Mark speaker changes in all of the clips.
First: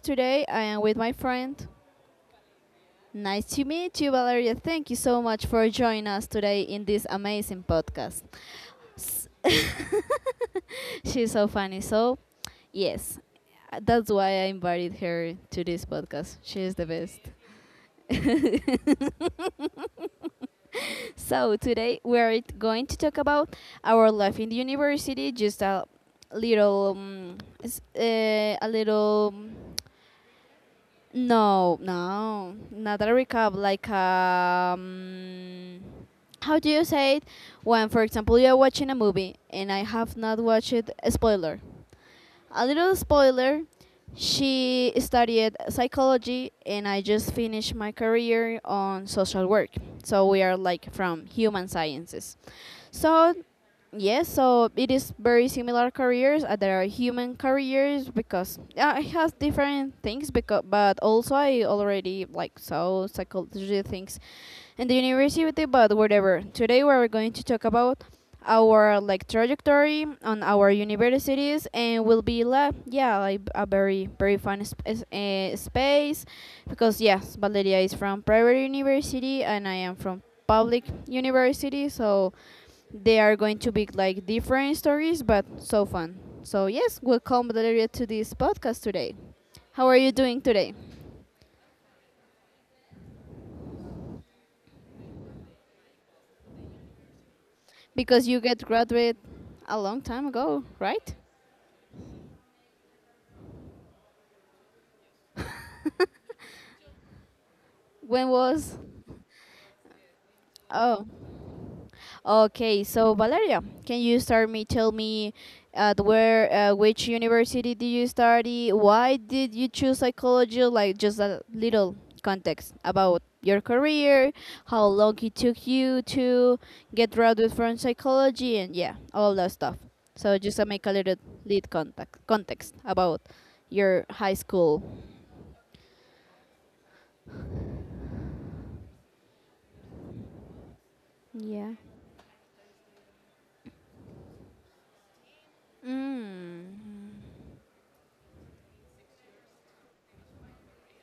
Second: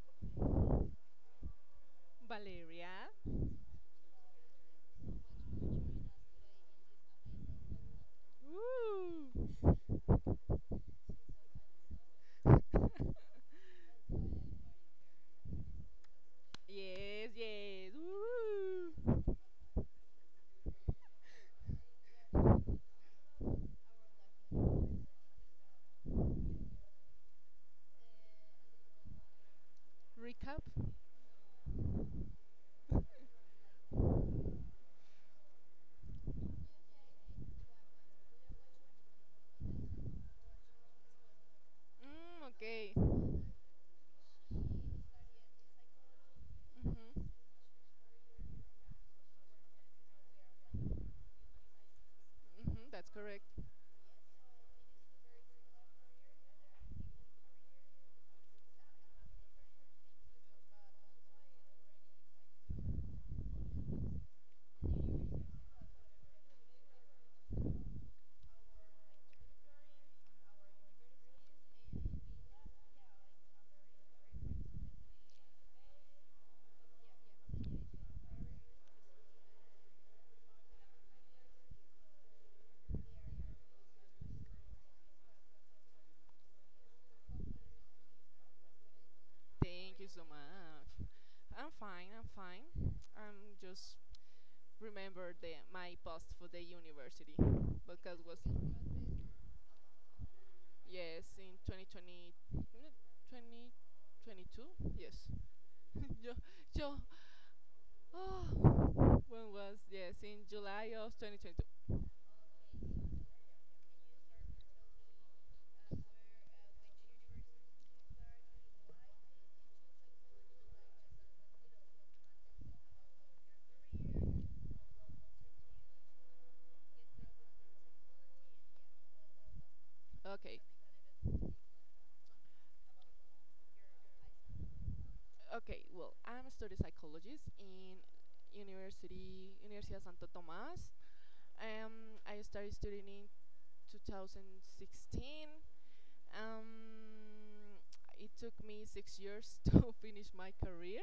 Speaker 1: today. I am with my friend.
Speaker 2: Valeria.
Speaker 1: Nice to meet you, Valeria. Thank you so much for joining us today in this amazing podcast. S-
Speaker 2: Woo.
Speaker 1: She's so funny. So, yes, that's why I invited her to this podcast. She is the best.
Speaker 2: Yes, yes. Woo.
Speaker 1: So, today we are going to talk about our life in the university, just a little um, little.
Speaker 2: Recap.
Speaker 1: No, no, not a recap. Like, how do you say it? When, for example, you're watching a movie and I have not watched it, a spoiler.
Speaker 2: Mm,
Speaker 1: A
Speaker 2: okay.
Speaker 1: little spoiler, she studied psychology and I
Speaker 2: Mhm.
Speaker 1: just finished my career on social work. So we are like from human sciences.
Speaker 2: Mhm. That's
Speaker 1: So
Speaker 2: correct.
Speaker 1: Yes, so it is very similar careers. There are human careers because it has different things. Because but also I already like saw psychology things in the university. But whatever. Today we are going to talk about our like trajectory on our universities and will be la yeah like a very fun space because yes Valeria is from private university and I am from public university so they are going to be like different stories, but so fun. So yes, welcome Valeria to this podcast today. How are
Speaker 2: Thank you
Speaker 1: you
Speaker 2: so
Speaker 1: doing today?
Speaker 2: much. I'm fine. I'm fine. I'm just remember the my post for the university because
Speaker 1: Because
Speaker 2: was
Speaker 1: you get graduated a long time ago, right?
Speaker 2: yes in 2020 2022 yes yo, yo,
Speaker 1: When was?
Speaker 2: oh, when was yes in July
Speaker 1: Oh,
Speaker 2: of 2022.
Speaker 1: okay, so Valeria, can you start me tell me at where which university did you study? Why did you choose psychology? Like just a little context about your career, how long it took you to get graduated from psychology and yeah, all that stuff. So just
Speaker 2: Okay.
Speaker 1: to make a little lead context about your high school.
Speaker 2: Okay, well, I'm a study psychologist in University Universidad Santo Tomás.
Speaker 1: Yeah.
Speaker 2: I started studying in 2016.
Speaker 1: Mm.
Speaker 2: Um, it took me 6 years to finish my career.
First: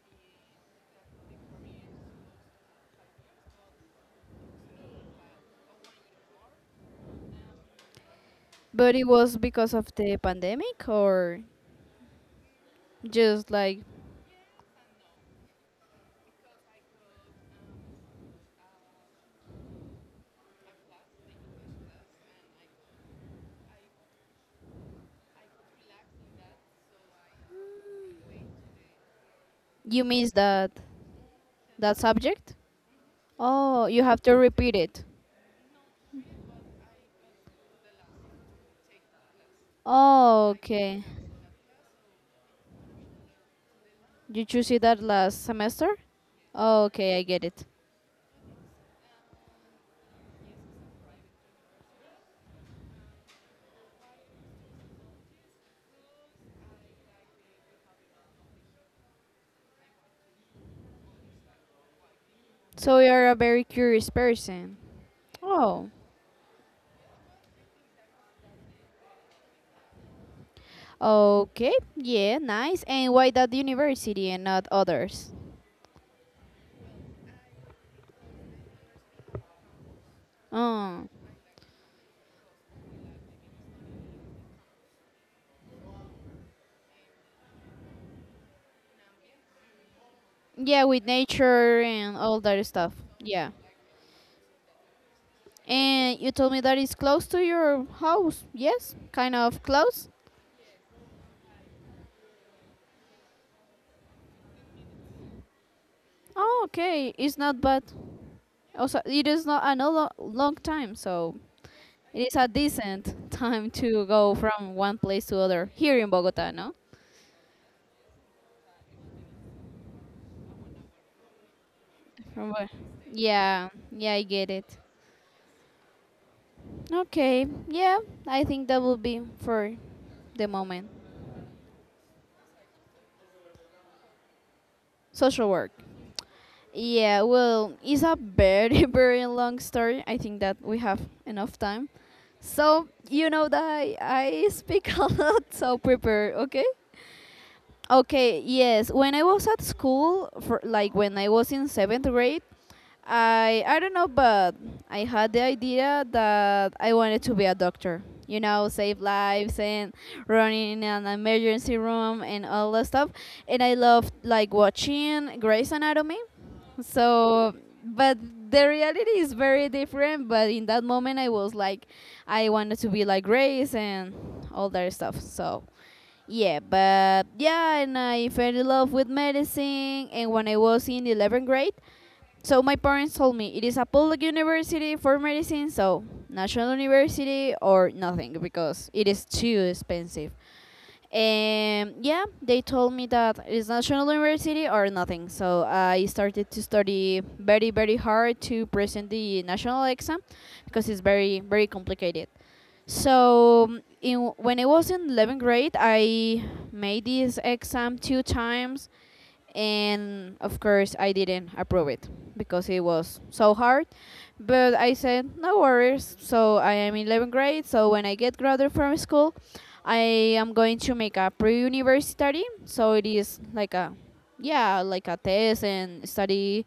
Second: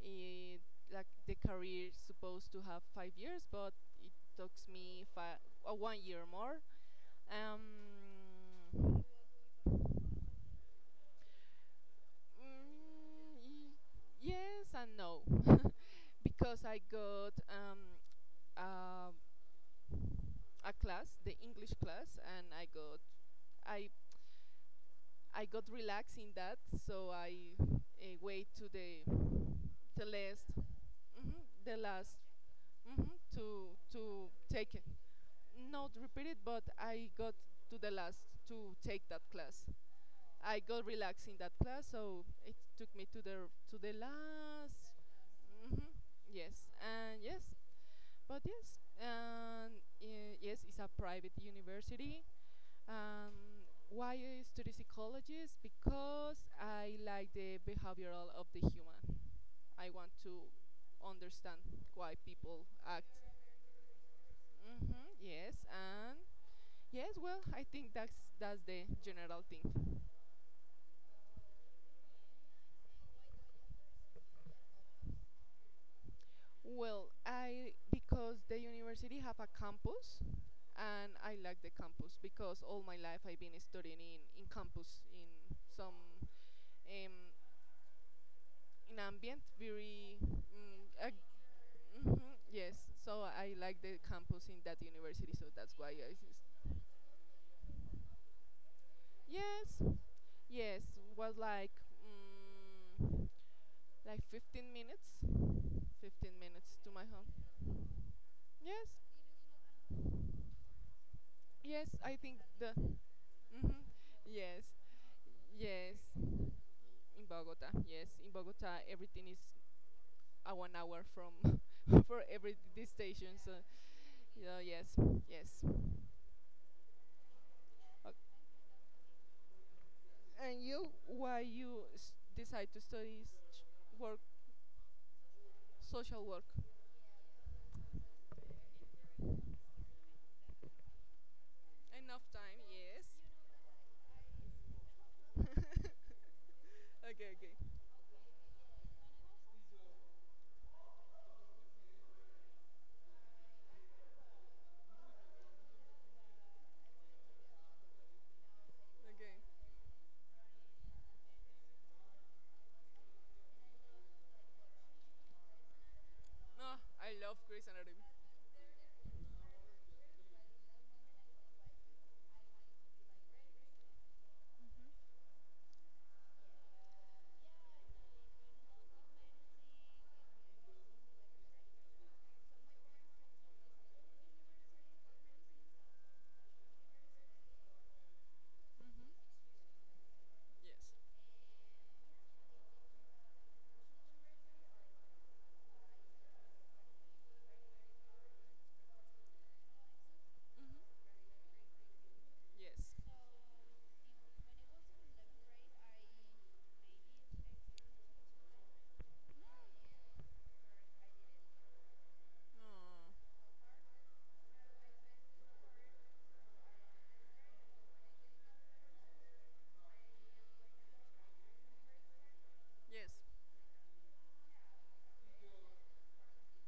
Speaker 2: It, like the career is supposed to have 5 years, but it took me one year more.
Speaker 1: But
Speaker 2: Um,
Speaker 1: it was because of the pandemic or just
Speaker 2: Mm,
Speaker 1: like
Speaker 2: yes and no, because I got uh, a class, the English class, and I I got relaxed in that, so I wait to the
Speaker 1: you
Speaker 2: the
Speaker 1: missed
Speaker 2: last,
Speaker 1: that
Speaker 2: the
Speaker 1: that
Speaker 2: last,
Speaker 1: subject?
Speaker 2: hmm
Speaker 1: Oh, you have
Speaker 2: to
Speaker 1: to
Speaker 2: take
Speaker 1: repeat
Speaker 2: it.
Speaker 1: it.
Speaker 2: Not repeat it, but I got to the last to take that class.
Speaker 1: Oh,
Speaker 2: I got
Speaker 1: okay.
Speaker 2: relaxed in that class, so it took me to the
Speaker 1: Did you see
Speaker 2: last.
Speaker 1: that last
Speaker 2: hmm
Speaker 1: semester?
Speaker 2: Yes,
Speaker 1: Oh,
Speaker 2: and
Speaker 1: okay, I
Speaker 2: yes,
Speaker 1: get it.
Speaker 2: but yes, and yes, it's a private university. Why I study psychologist? Because I like the behavioral of the human. I want to understand why people
Speaker 1: So
Speaker 2: act.
Speaker 1: you're a very curious person.
Speaker 2: hmm yes,
Speaker 1: Oh,
Speaker 2: and yes, well, I think that's the general thing.
Speaker 1: okay. Yeah, nice. And why that university and not others?
Speaker 2: Well, I because the university have a campus,
Speaker 1: Oh,
Speaker 2: and I like the campus because all my life I've been studying in campus in some um, in ambient very
Speaker 1: yeah, with nature and
Speaker 2: mhm,
Speaker 1: all that
Speaker 2: yes.
Speaker 1: stuff.
Speaker 2: So
Speaker 1: Yeah.
Speaker 2: I like the campus in that university, so that's
Speaker 1: And you told me that it's close to your house. Yes, kind of
Speaker 2: yes,
Speaker 1: close.
Speaker 2: yes, was like mm, like 15
Speaker 1: Oh,
Speaker 2: minutes to my
Speaker 1: okay.
Speaker 2: home.
Speaker 1: It's not bad.
Speaker 2: Yes,
Speaker 1: Also, it is not a no lo- long time, so
Speaker 2: yes, I
Speaker 1: it is
Speaker 2: think
Speaker 1: a
Speaker 2: the
Speaker 1: decent time
Speaker 2: mhm,
Speaker 1: to go
Speaker 2: yes,
Speaker 1: from one place to other
Speaker 2: yes
Speaker 1: here in Bogota, no?
Speaker 2: in Bogota. Yes, in Bogota, everything is a one hour from for
Speaker 1: From
Speaker 2: every
Speaker 1: where?
Speaker 2: this station. So,
Speaker 1: Yeah, yeah, I get
Speaker 2: yeah,
Speaker 1: it.
Speaker 2: yes, yes.
Speaker 1: Okay, yeah,
Speaker 2: Ok.
Speaker 1: I think that will be for the
Speaker 2: And you,
Speaker 1: moment.
Speaker 2: decide to study s- work,
Speaker 1: Social work.
Speaker 2: social work?
Speaker 1: Yeah, well, it's a very, very long story. I think that we have enough time.
Speaker 2: Enough time,
Speaker 1: So,
Speaker 2: yes.
Speaker 1: you know that I speak a lot, so prepare, okay?
Speaker 2: okay, okay,
Speaker 1: Okay, yes. When I was at school, for like when I was in seventh grade, I don't know, but I had the idea that I wanted to be a doctor. You know, save
Speaker 2: okay.
Speaker 1: lives and running an emergency room and all that stuff. And I loved like watching Grey's Anatomy.
Speaker 2: No, I love
Speaker 1: So,
Speaker 2: Grey's
Speaker 1: but
Speaker 2: Anatomy.
Speaker 1: the reality is very different. But in that moment, I was like, I wanted to be like Grace and all that stuff. So, yeah, but yeah, and I fell in love with medicine. And when I was in 11th grade, so my parents told me it is a public university for medicine, so national university or nothing because
Speaker 2: Mm-hmm.
Speaker 1: it is too expensive.
Speaker 2: Yes.
Speaker 1: And yeah, they told me that it is national university or nothing. So I started to study very hard to present the national exam because it's
Speaker 2: Mm-hmm.
Speaker 1: very complicated.
Speaker 2: Yes.
Speaker 1: So when I was in 11th grade, I made this exam two times and of course I didn't approve it because it was
Speaker 2: Oh,
Speaker 1: so hard. But I said no worries. So I am in 11th grade. So when I get graduated from school, I am going to make a pre-university. So it
Speaker 2: yes.
Speaker 1: is like a yeah like a test and study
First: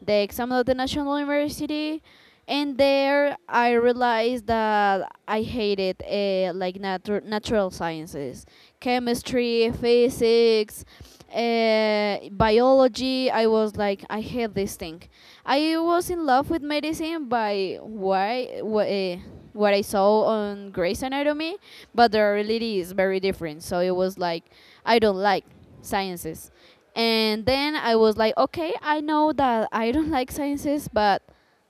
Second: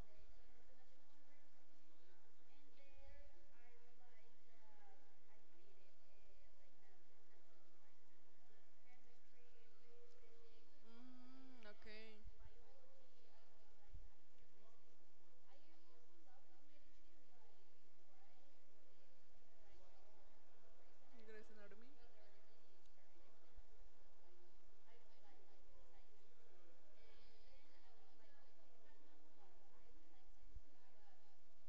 Speaker 1: the exam of the national university. And there I realized that I hated like natural sciences, chemistry, physics,
Speaker 2: Mm, okay.
Speaker 1: biology. I was like, I hate this thing. I was in love with medicine by what I saw on Grey's
Speaker 2: Grey's
Speaker 1: Anatomy,
Speaker 2: Anatomy.
Speaker 1: but the reality is very different. So it was like, I don't like sciences. And then I was like, okay, I know that I don't like sciences, but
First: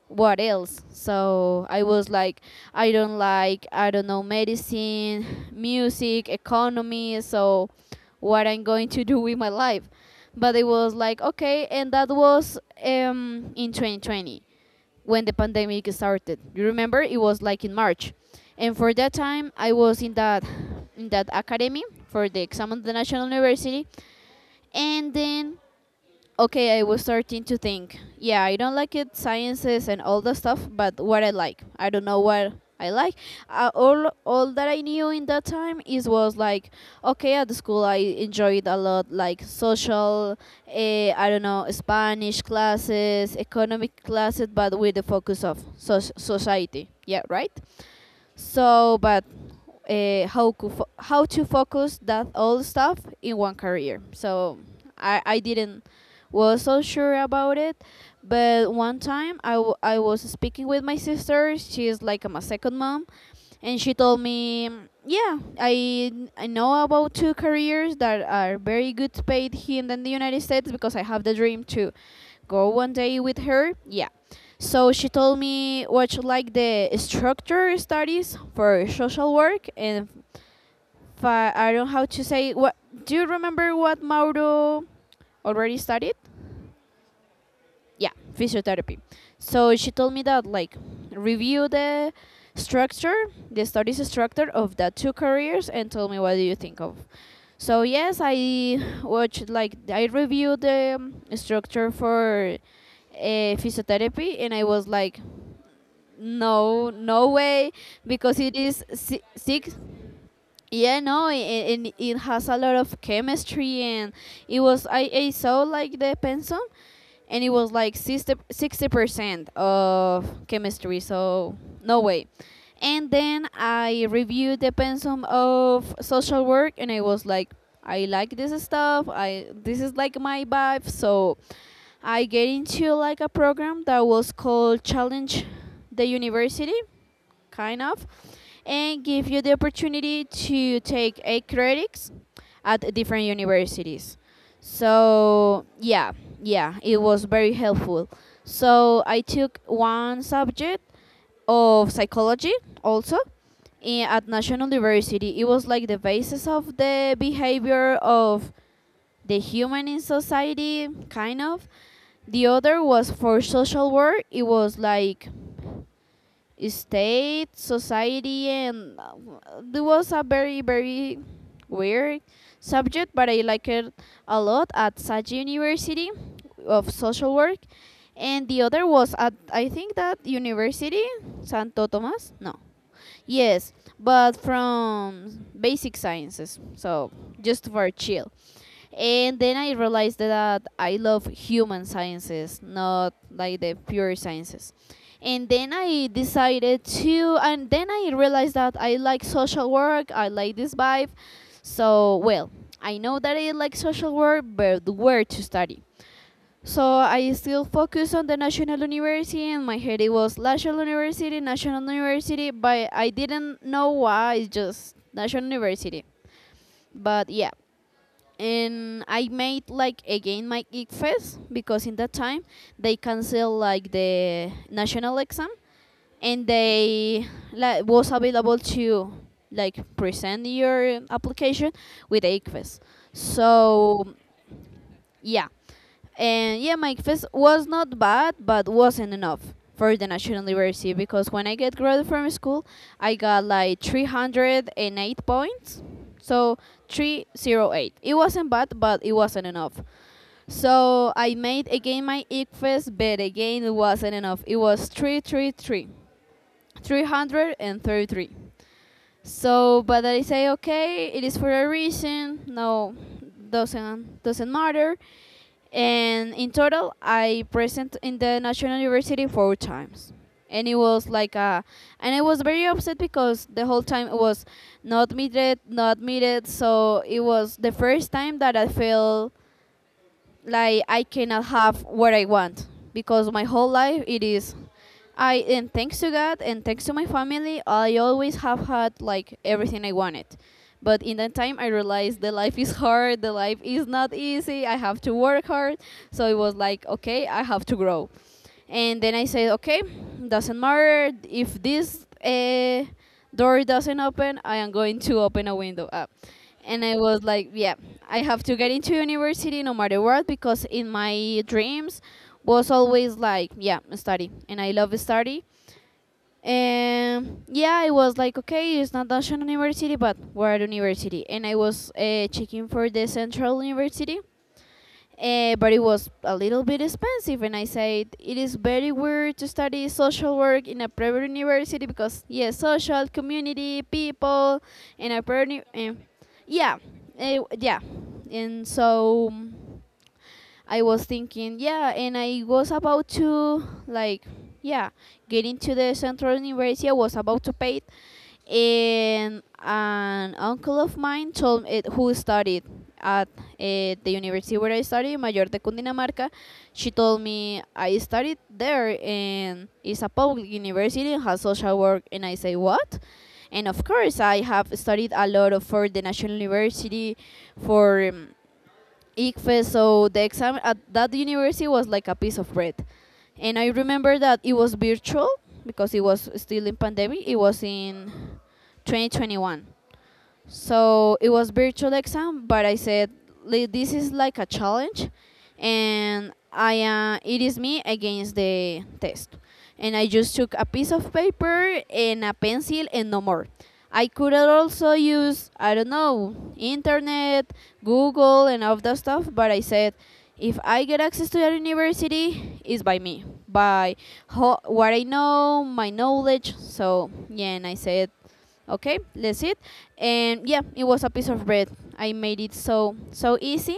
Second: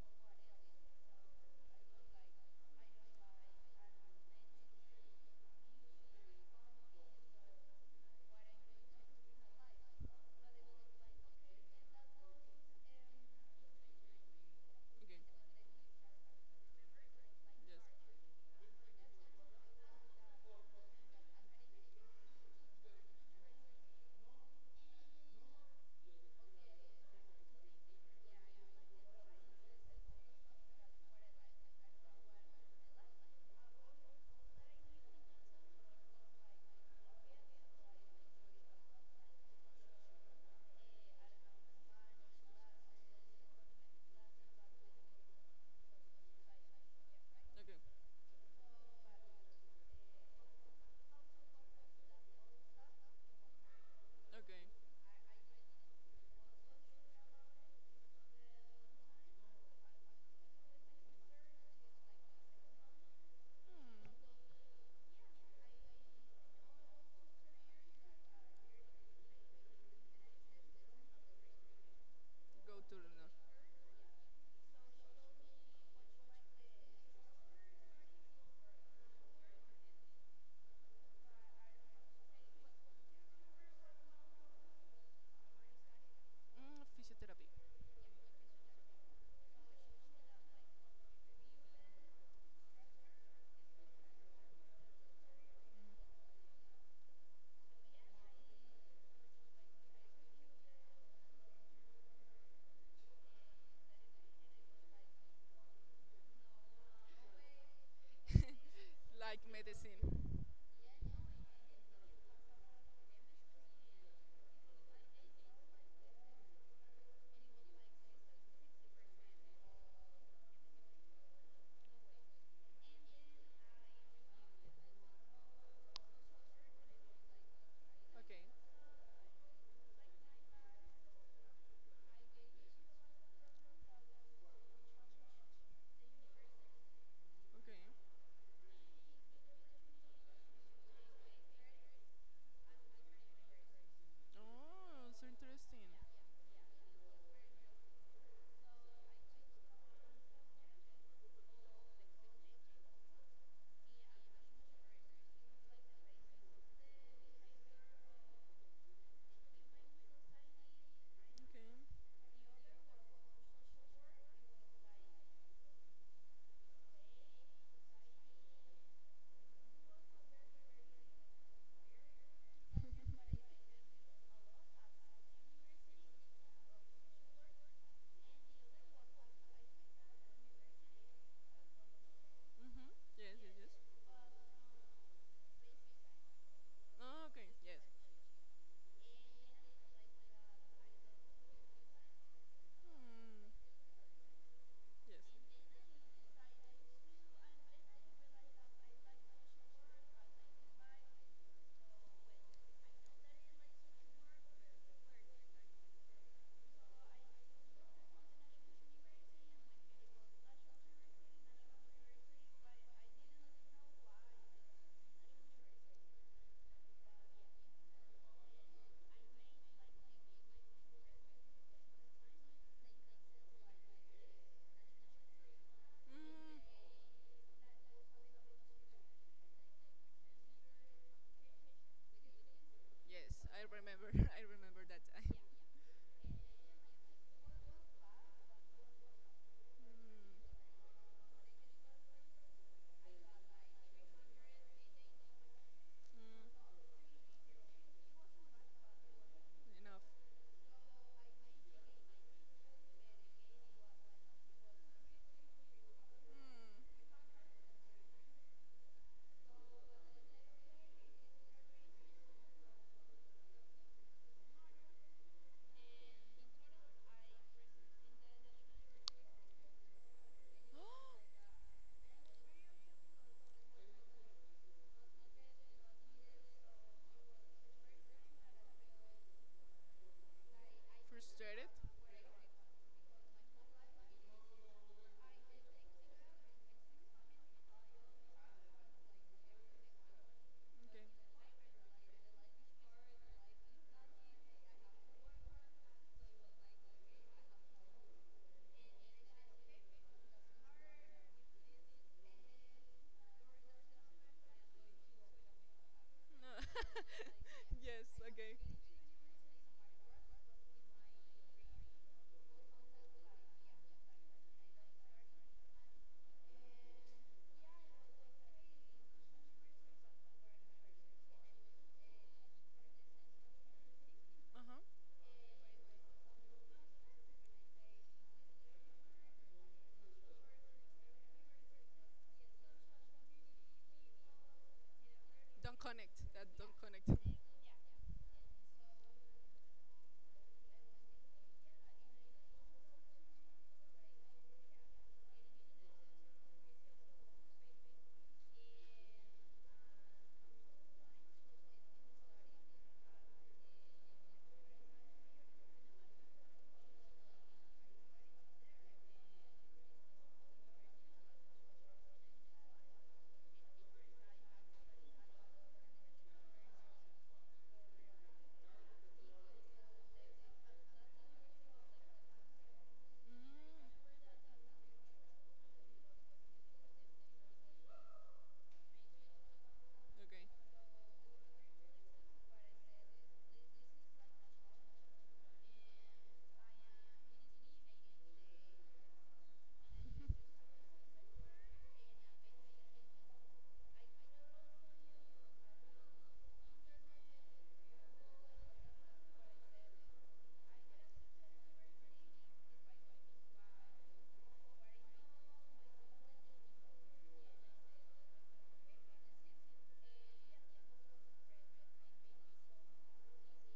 Speaker 1: what else? So I was like, I don't know, medicine, music, economy. So what I'm going to do with my life? But it was like, okay, and that was in 2020
Speaker 2: Okay.
Speaker 1: when the pandemic started. You remember it was like in March,
Speaker 2: Yes.
Speaker 1: and for that time I was in that academy for the exam of the national university, and then okay, I was starting to think. Yeah, I don't like it, sciences and all the stuff, but what I like, I don't know what I like. All that I knew in that time is was like, okay, at the school I enjoyed a lot, like social, I don't know, Spanish classes, economic classes, but with the focus of society. Yeah, right.
Speaker 2: Okay.
Speaker 1: So, but how to focus that all stuff in one career. So
Speaker 2: Okay.
Speaker 1: I didn't was so sure about it, but one time I was speaking with my sister. She's like my second mom, and she told
Speaker 2: Hmm.
Speaker 1: me, yeah, I know about two careers that are very good paid here in the United States because I have the dream to go
Speaker 2: Go
Speaker 1: one
Speaker 2: to
Speaker 1: day with her. Yeah, so she told me what she like the structure studies for social work, and I don't know how to say what. Do you remember what Mauro already studied?
Speaker 2: physiotherapy.
Speaker 1: Yeah, physiotherapy. So she told me that like review the structure, the studies structure of the two careers, and told me what do you think of. So yes, I watched like I reviewed the structure for physiotherapy, and I was like no, no way, because it is
Speaker 2: Like
Speaker 1: six.
Speaker 2: medicine.
Speaker 1: Yeah no, and it has a lot of chemistry and it was I saw like the pensum and it was like 60% of chemistry, so no way. And then I reviewed the pensum of social work and I was like, I like
Speaker 2: Okay,
Speaker 1: this stuff, I this is like my vibe. So I get into like a program that was called challenge the university
Speaker 2: okay.
Speaker 1: kind of, and give you the opportunity to take eight credits at different universities.
Speaker 2: Oh, so
Speaker 1: So
Speaker 2: interesting.
Speaker 1: yeah, yeah, it was very helpful. So I took one subject of psychology also at National University. It was like the basis of the behavior of the human in society, kind of.
Speaker 2: Okay.
Speaker 1: The other was for social work. It was like state, society, and it was a very, very weird subject, but I liked it a lot at Sage University of Social Work. And the other was at, I think, that university, Santo Tomas? No.
Speaker 2: Mhm. Yes, yes, yes.
Speaker 1: Yes, but from basic sciences, so
Speaker 2: Oh, okay.
Speaker 1: just
Speaker 2: Yes.
Speaker 1: for chill. And then I realized that I love human sciences, not
Speaker 2: Mm,
Speaker 1: like the pure sciences.
Speaker 2: yes.
Speaker 1: And then I realized that I like social work, I like this vibe. So well, I know that I like social work, but where to study? So I still focus on the national university. In my head it was national university, national university, but I didn't know why. It's just national university. But yeah, and I made like again my geek fest because in that time they cancel like the national exam, and
Speaker 2: Mm,
Speaker 1: they like was available to like present your application with ACFES.
Speaker 2: yes. I
Speaker 1: So
Speaker 2: remember. I remember that time.
Speaker 1: yeah, and yeah, my ACFES was not bad, but wasn't enough
Speaker 2: Mm,
Speaker 1: for the national university because when I get graduated from school, I got like 308 points. So
Speaker 2: mm,
Speaker 1: 308. It wasn't bad, but it wasn't enough.
Speaker 2: enough.
Speaker 1: So I made again my ICFES, but again it wasn't enough. It was 333.
Speaker 2: Mm.
Speaker 1: 333. So, but I say okay, it is for a reason. No, doesn't matter. And in total, I present in the National University four times, and it was like a, and I was very upset because the whole time it was not admitted, not admitted. So it was the first time that I felt like I cannot
Speaker 2: Frustrated.
Speaker 1: have what I want because my whole life it is I and thanks to God and thanks to my family I always have had like everything I wanted. But
Speaker 2: Okay.
Speaker 1: in that time I realized the life is hard, the life is not easy, I have to work hard. So it was like okay, I have to grow. And then I said, okay, doesn't matter if this door doesn't open, I am going to open a window up
Speaker 2: No.
Speaker 1: and I was like, yeah,
Speaker 2: yes.
Speaker 1: I have to
Speaker 2: Okay.
Speaker 1: get into university no matter what because in my dreams was always like, yeah, study, and I love study. And yeah, I was like, okay, it's not National University, but we're at university, and I was checking for the Central University,
Speaker 2: Uh huh.
Speaker 1: but it was a little bit expensive, and I said it is very weird to study social work in a private university because yeah, social community people in a private
Speaker 2: Don't connect. That don't
Speaker 1: yeah,
Speaker 2: connect.
Speaker 1: uh, yeah, and so mm, I was thinking yeah, and I was about to like yeah get into the central university. I was about to pay it, and an uncle of mine told it, who studied at the university where I studied, Mayor de Cundinamarca. She told me I studied there and it's a public university and has social work. And I say, what? And of course, I have studied a lot of for the National University, for ICFES, so the exam at that university was like a piece of bread. And I
Speaker 2: Mm,
Speaker 1: remember that it was virtual because it was still in pandemic. It was in 2021.
Speaker 2: okay.
Speaker 1: So it was virtual exam, but I said, " this is like a challenge, and I it is me against the test. And I just took a piece of paper and a pencil and no more. I could have also use I don't know internet, Google, and all that stuff, but I said if I get access to that university, it's by me, by what I know, my knowledge. So yeah, and I said okay that's it, and yeah it was a piece of bread. I made it so so easy,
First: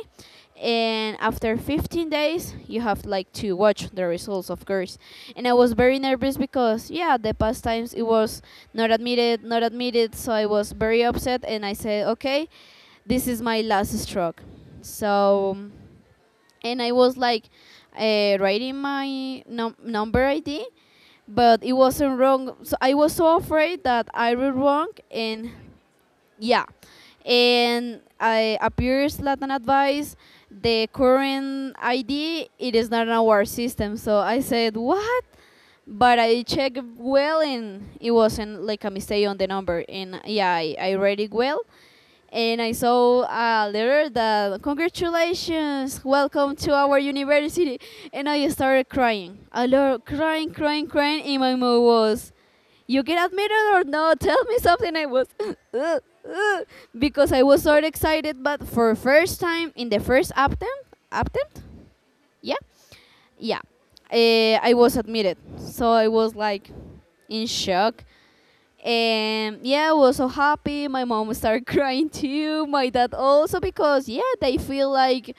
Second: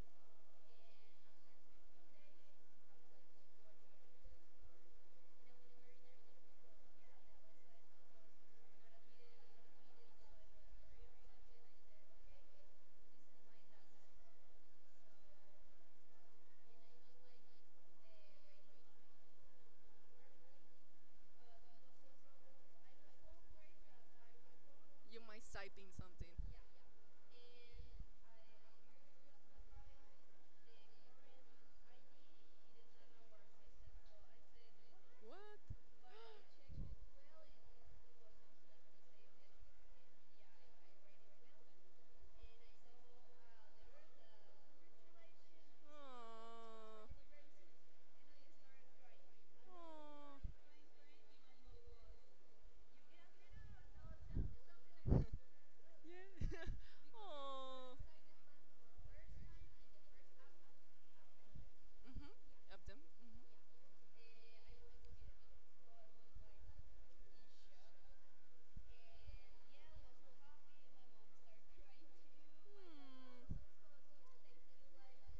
Speaker 1: and after 15 days you have like to watch the results of course. And I was very nervous because yeah the past times it was not admitted, not admitted, so I was very upset and I said okay this is my last stroke. So and I was like writing my number ID, but it wasn't wrong. So I was so afraid that I wrote wrong,
Speaker 2: You might
Speaker 1: and
Speaker 2: type in something.
Speaker 1: yeah, and I appears Latin advice. The current ID it is not in our system, so I said what?
Speaker 2: What? Oh,
Speaker 1: But I checked
Speaker 2: oh.
Speaker 1: well, and it wasn't like a mistake on the number, and yeah, I read it well, and I saw a letter that congratulations, welcome to our university, and I started crying. I lot, crying, crying, crying, and my mom was, "You get admitted or no? Tell me something." I was, "Ugh,
Speaker 2: Yeah.
Speaker 1: ugh," because I was so
Speaker 2: Aww.
Speaker 1: excited, but for first time in the first attempt, attempt,
Speaker 2: Mhm.
Speaker 1: yeah,
Speaker 2: Up them. Mhm.
Speaker 1: yeah, I was admitted. So I was like in shock, and yeah, I was so happy. My mom started crying too. My dad
Speaker 2: Mm.
Speaker 1: also because yeah, they feel like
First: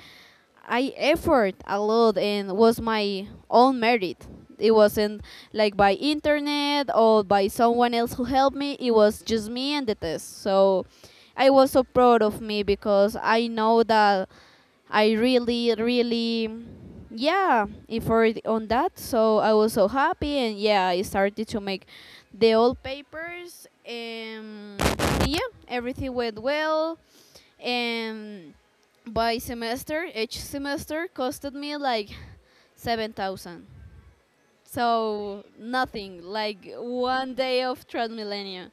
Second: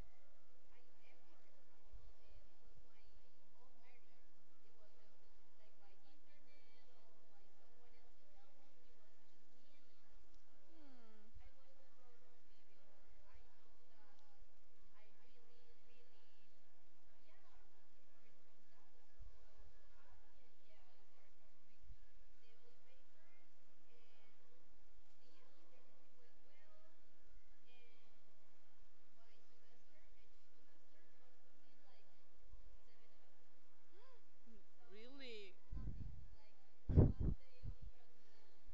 Speaker 1: I effort a lot and was my own merit. It wasn't like by internet or by someone else who helped me. It was just me and the test. So
Speaker 2: Hmm.
Speaker 1: I was so proud of me because I know that I really, really, yeah, effort on that. So I was so happy, and yeah, I started to make the old papers, and yeah, everything went well. And by semester, each semester costed me like 7,000. So
Speaker 2: Really?
Speaker 1: nothing, like one day of Transmillennium,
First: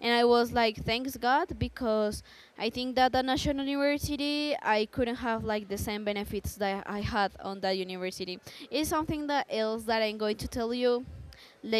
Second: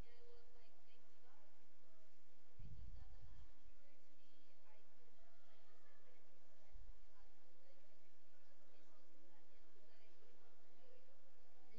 Speaker 1: and I was like, thanks God, because I think that at national university I couldn't have like the same benefits that I had on that university. It's something that else that I'm going to tell you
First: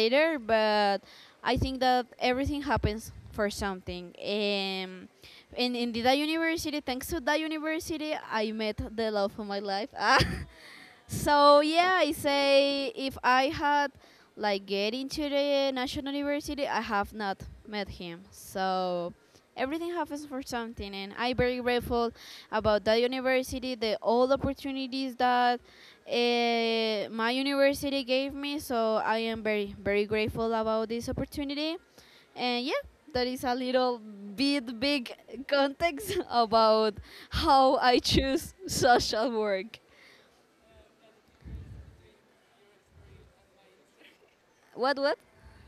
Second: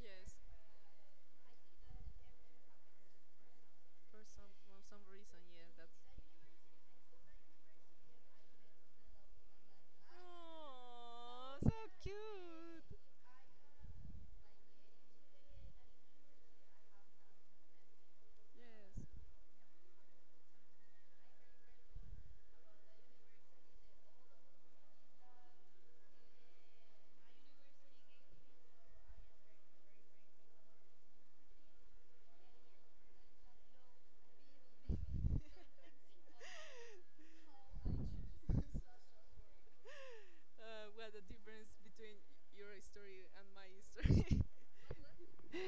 Speaker 2: Yes.
Speaker 1: but I think that everything happens for something.
Speaker 2: For some, for some reason, yes.
Speaker 1: And in
Speaker 2: That's.
Speaker 1: the, that university, thanks to that university, I met the love of my life.
Speaker 2: Oh,
Speaker 1: So
Speaker 2: so
Speaker 1: yeah, I say
Speaker 2: cute.
Speaker 1: if I had like get into the national university I have not met him,
Speaker 2: Yes.
Speaker 1: so everything happens for something and I'm very grateful about that university, the all opportunities that my university gave me, so I am very very grateful about this opportunity. And yeah, that is a little bit big context about how I choose social work.
Speaker 2: What the difference between your story and my story.
Speaker 1: What what?
Speaker 2: Yeah,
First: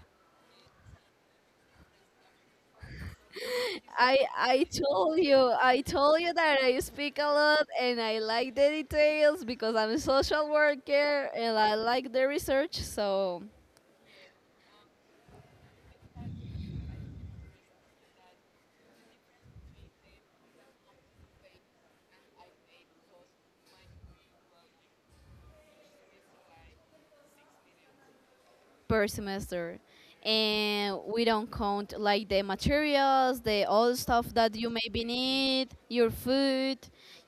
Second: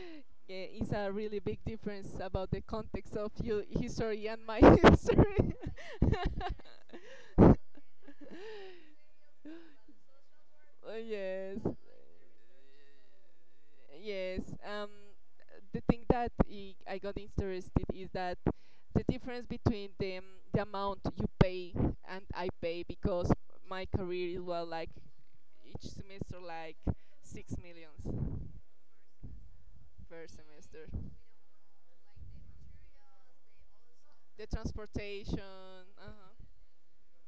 Speaker 2: it's a really big difference about the context of your history and my history.
Speaker 1: I told you that I speak a lot and I like the details because I'm a social worker and
Speaker 2: Yes.
Speaker 1: I like the research. So
Speaker 2: Yes. The thing that I got interested is that the difference between the amount you pay and I pay because my career was like each semester like six millions
Speaker 1: per semester,
Speaker 2: per semester.
Speaker 1: and we don't count like the materials, the all stuff
Speaker 2: The
Speaker 1: that you maybe
Speaker 2: transportation.
Speaker 1: need,
Speaker 2: Uh
Speaker 1: your
Speaker 2: huh.
Speaker 1: food.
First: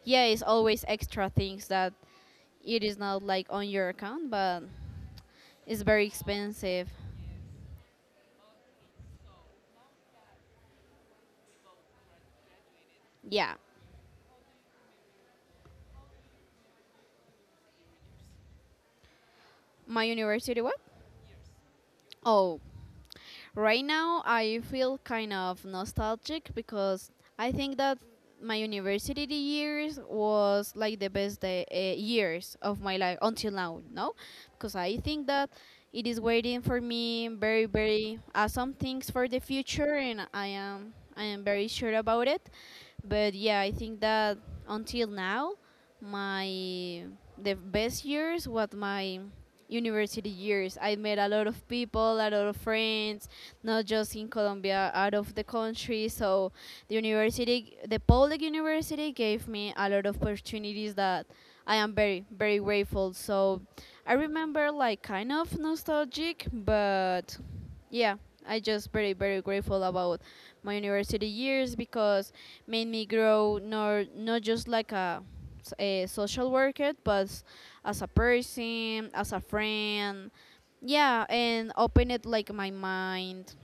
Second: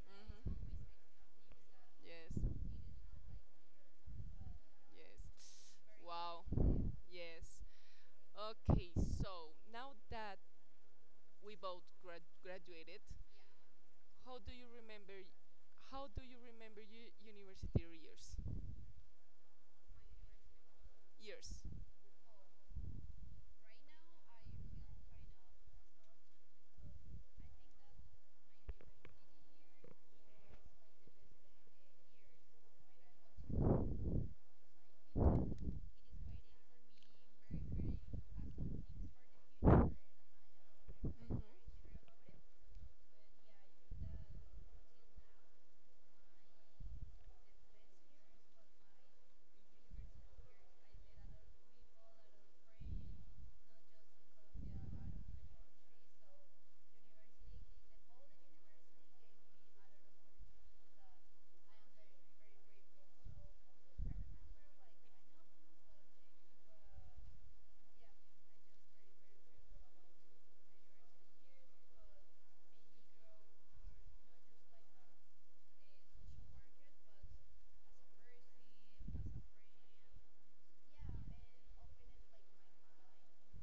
Speaker 1: Yeah, it's
Speaker 2: hmm
Speaker 1: always extra things that
Speaker 2: Yes.
Speaker 1: it is not like on your account, but
Speaker 2: Yes.
Speaker 1: it's very
Speaker 2: Wow.
Speaker 1: expensive.
Speaker 2: Yes. Okay. So now that we both graduated,
Speaker 1: Yeah,
Speaker 2: how do you remember? How do you remember your university years?
Speaker 1: my university what?
Speaker 2: Years.
Speaker 1: Oh, right now, I feel kind of nostalgic because I think that my university years was like the best day, years of my life until now, no? Because I think that it is waiting for me very, very awesome things for the future, and I am I
Speaker 2: hmm
Speaker 1: am very sure about it. But yeah, I think that until now, my the best years was my university years. I met a lot of people, a lot of friends, not just in Colombia, out of the country. So the university, the public university, gave me a lot of opportunities that I am very, very grateful. So I remember like kind of nostalgic, but yeah, I just very, very grateful about my university years because made me grow not just like a, a social worker, but as a person, as a friend. Yeah, and opened like my mind.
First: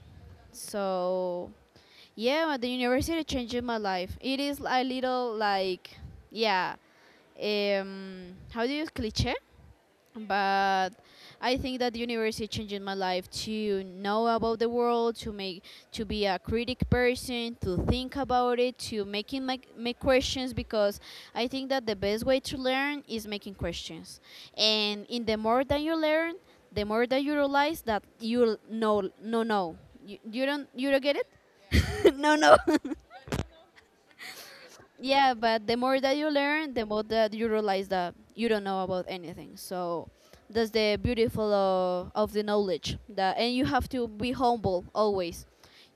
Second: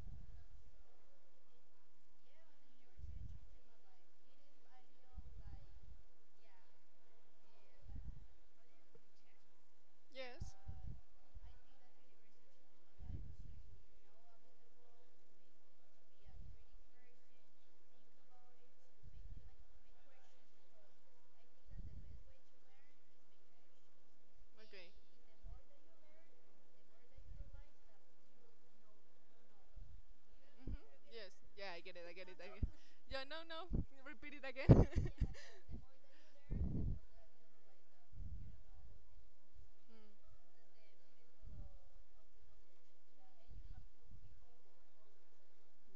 Speaker 1: So, yeah, the university changed my life. It is a little like, yeah, how do you use cliche?
Speaker 2: Yes.
Speaker 1: But I think that the university changed my life to know about the world, to make to be a critic person, to think about it, to making make, make questions because I think that the best way to learn is making questions,
Speaker 2: Okay.
Speaker 1: and in the more that you learn, the more that you realize that you know no no no. You don't you don't get
Speaker 2: Yes. Yeah, I get it.
Speaker 1: it no no.
Speaker 2: Yeah. No. No. Repeat it again.
Speaker 1: Yeah, but the
Speaker 2: mm.
Speaker 1: more that you learn, the more that you realize that you don't know about anything. So that's the beautiful of the knowledge that and you have to be humble always.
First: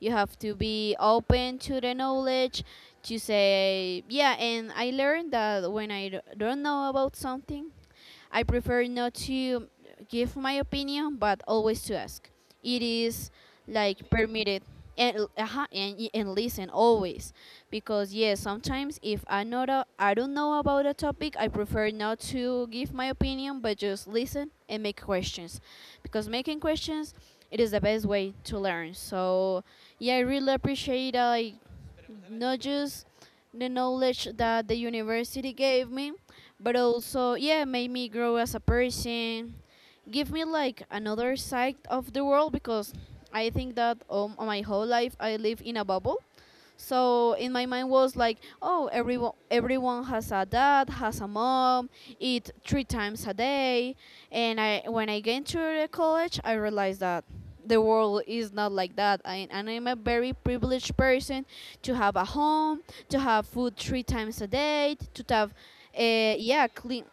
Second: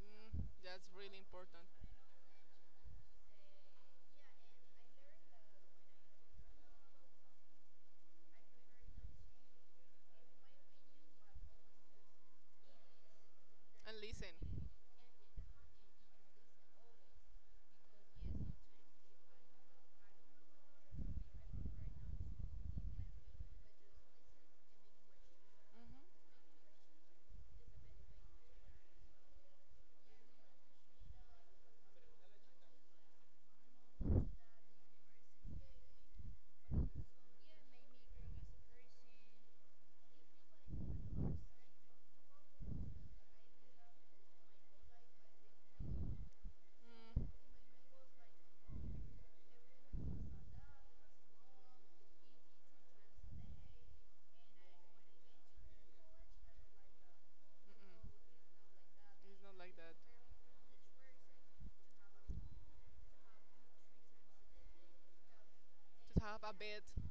Speaker 1: You have to
Speaker 2: That's
Speaker 1: be
Speaker 2: really
Speaker 1: open
Speaker 2: important.
Speaker 1: to the knowledge to say, yeah, and I learned that when I don't know about something, I prefer not to give my opinion, but always to ask. It is
Speaker 2: And
Speaker 1: like
Speaker 2: listen.
Speaker 1: permitted and and listen always, because yes, sometimes if I not a, I don't know about a topic, I prefer not to give my opinion, but just listen and make questions, because
Speaker 2: Mm-hmm.
Speaker 1: making questions it is the best way to learn. So yeah, I really appreciate not just the knowledge that the university gave me, but also, yeah, made me grow as a person, give me like another side of the world because I think that my whole life I live in a bubble.
Speaker 2: Mm.
Speaker 1: So in my mind was like, oh, everyone has a dad, has a mom, eat three times a day. And I when I came to the college, I realized that the
Speaker 2: Mm-mm.
Speaker 1: world is not like that
Speaker 2: It's
Speaker 1: I,
Speaker 2: not
Speaker 1: and
Speaker 2: like
Speaker 1: I'm a
Speaker 2: that.
Speaker 1: very privileged person to have a home, to have food three times a day, to have
Speaker 2: Just have a
Speaker 1: yeah
Speaker 2: bit.
Speaker 1: clean,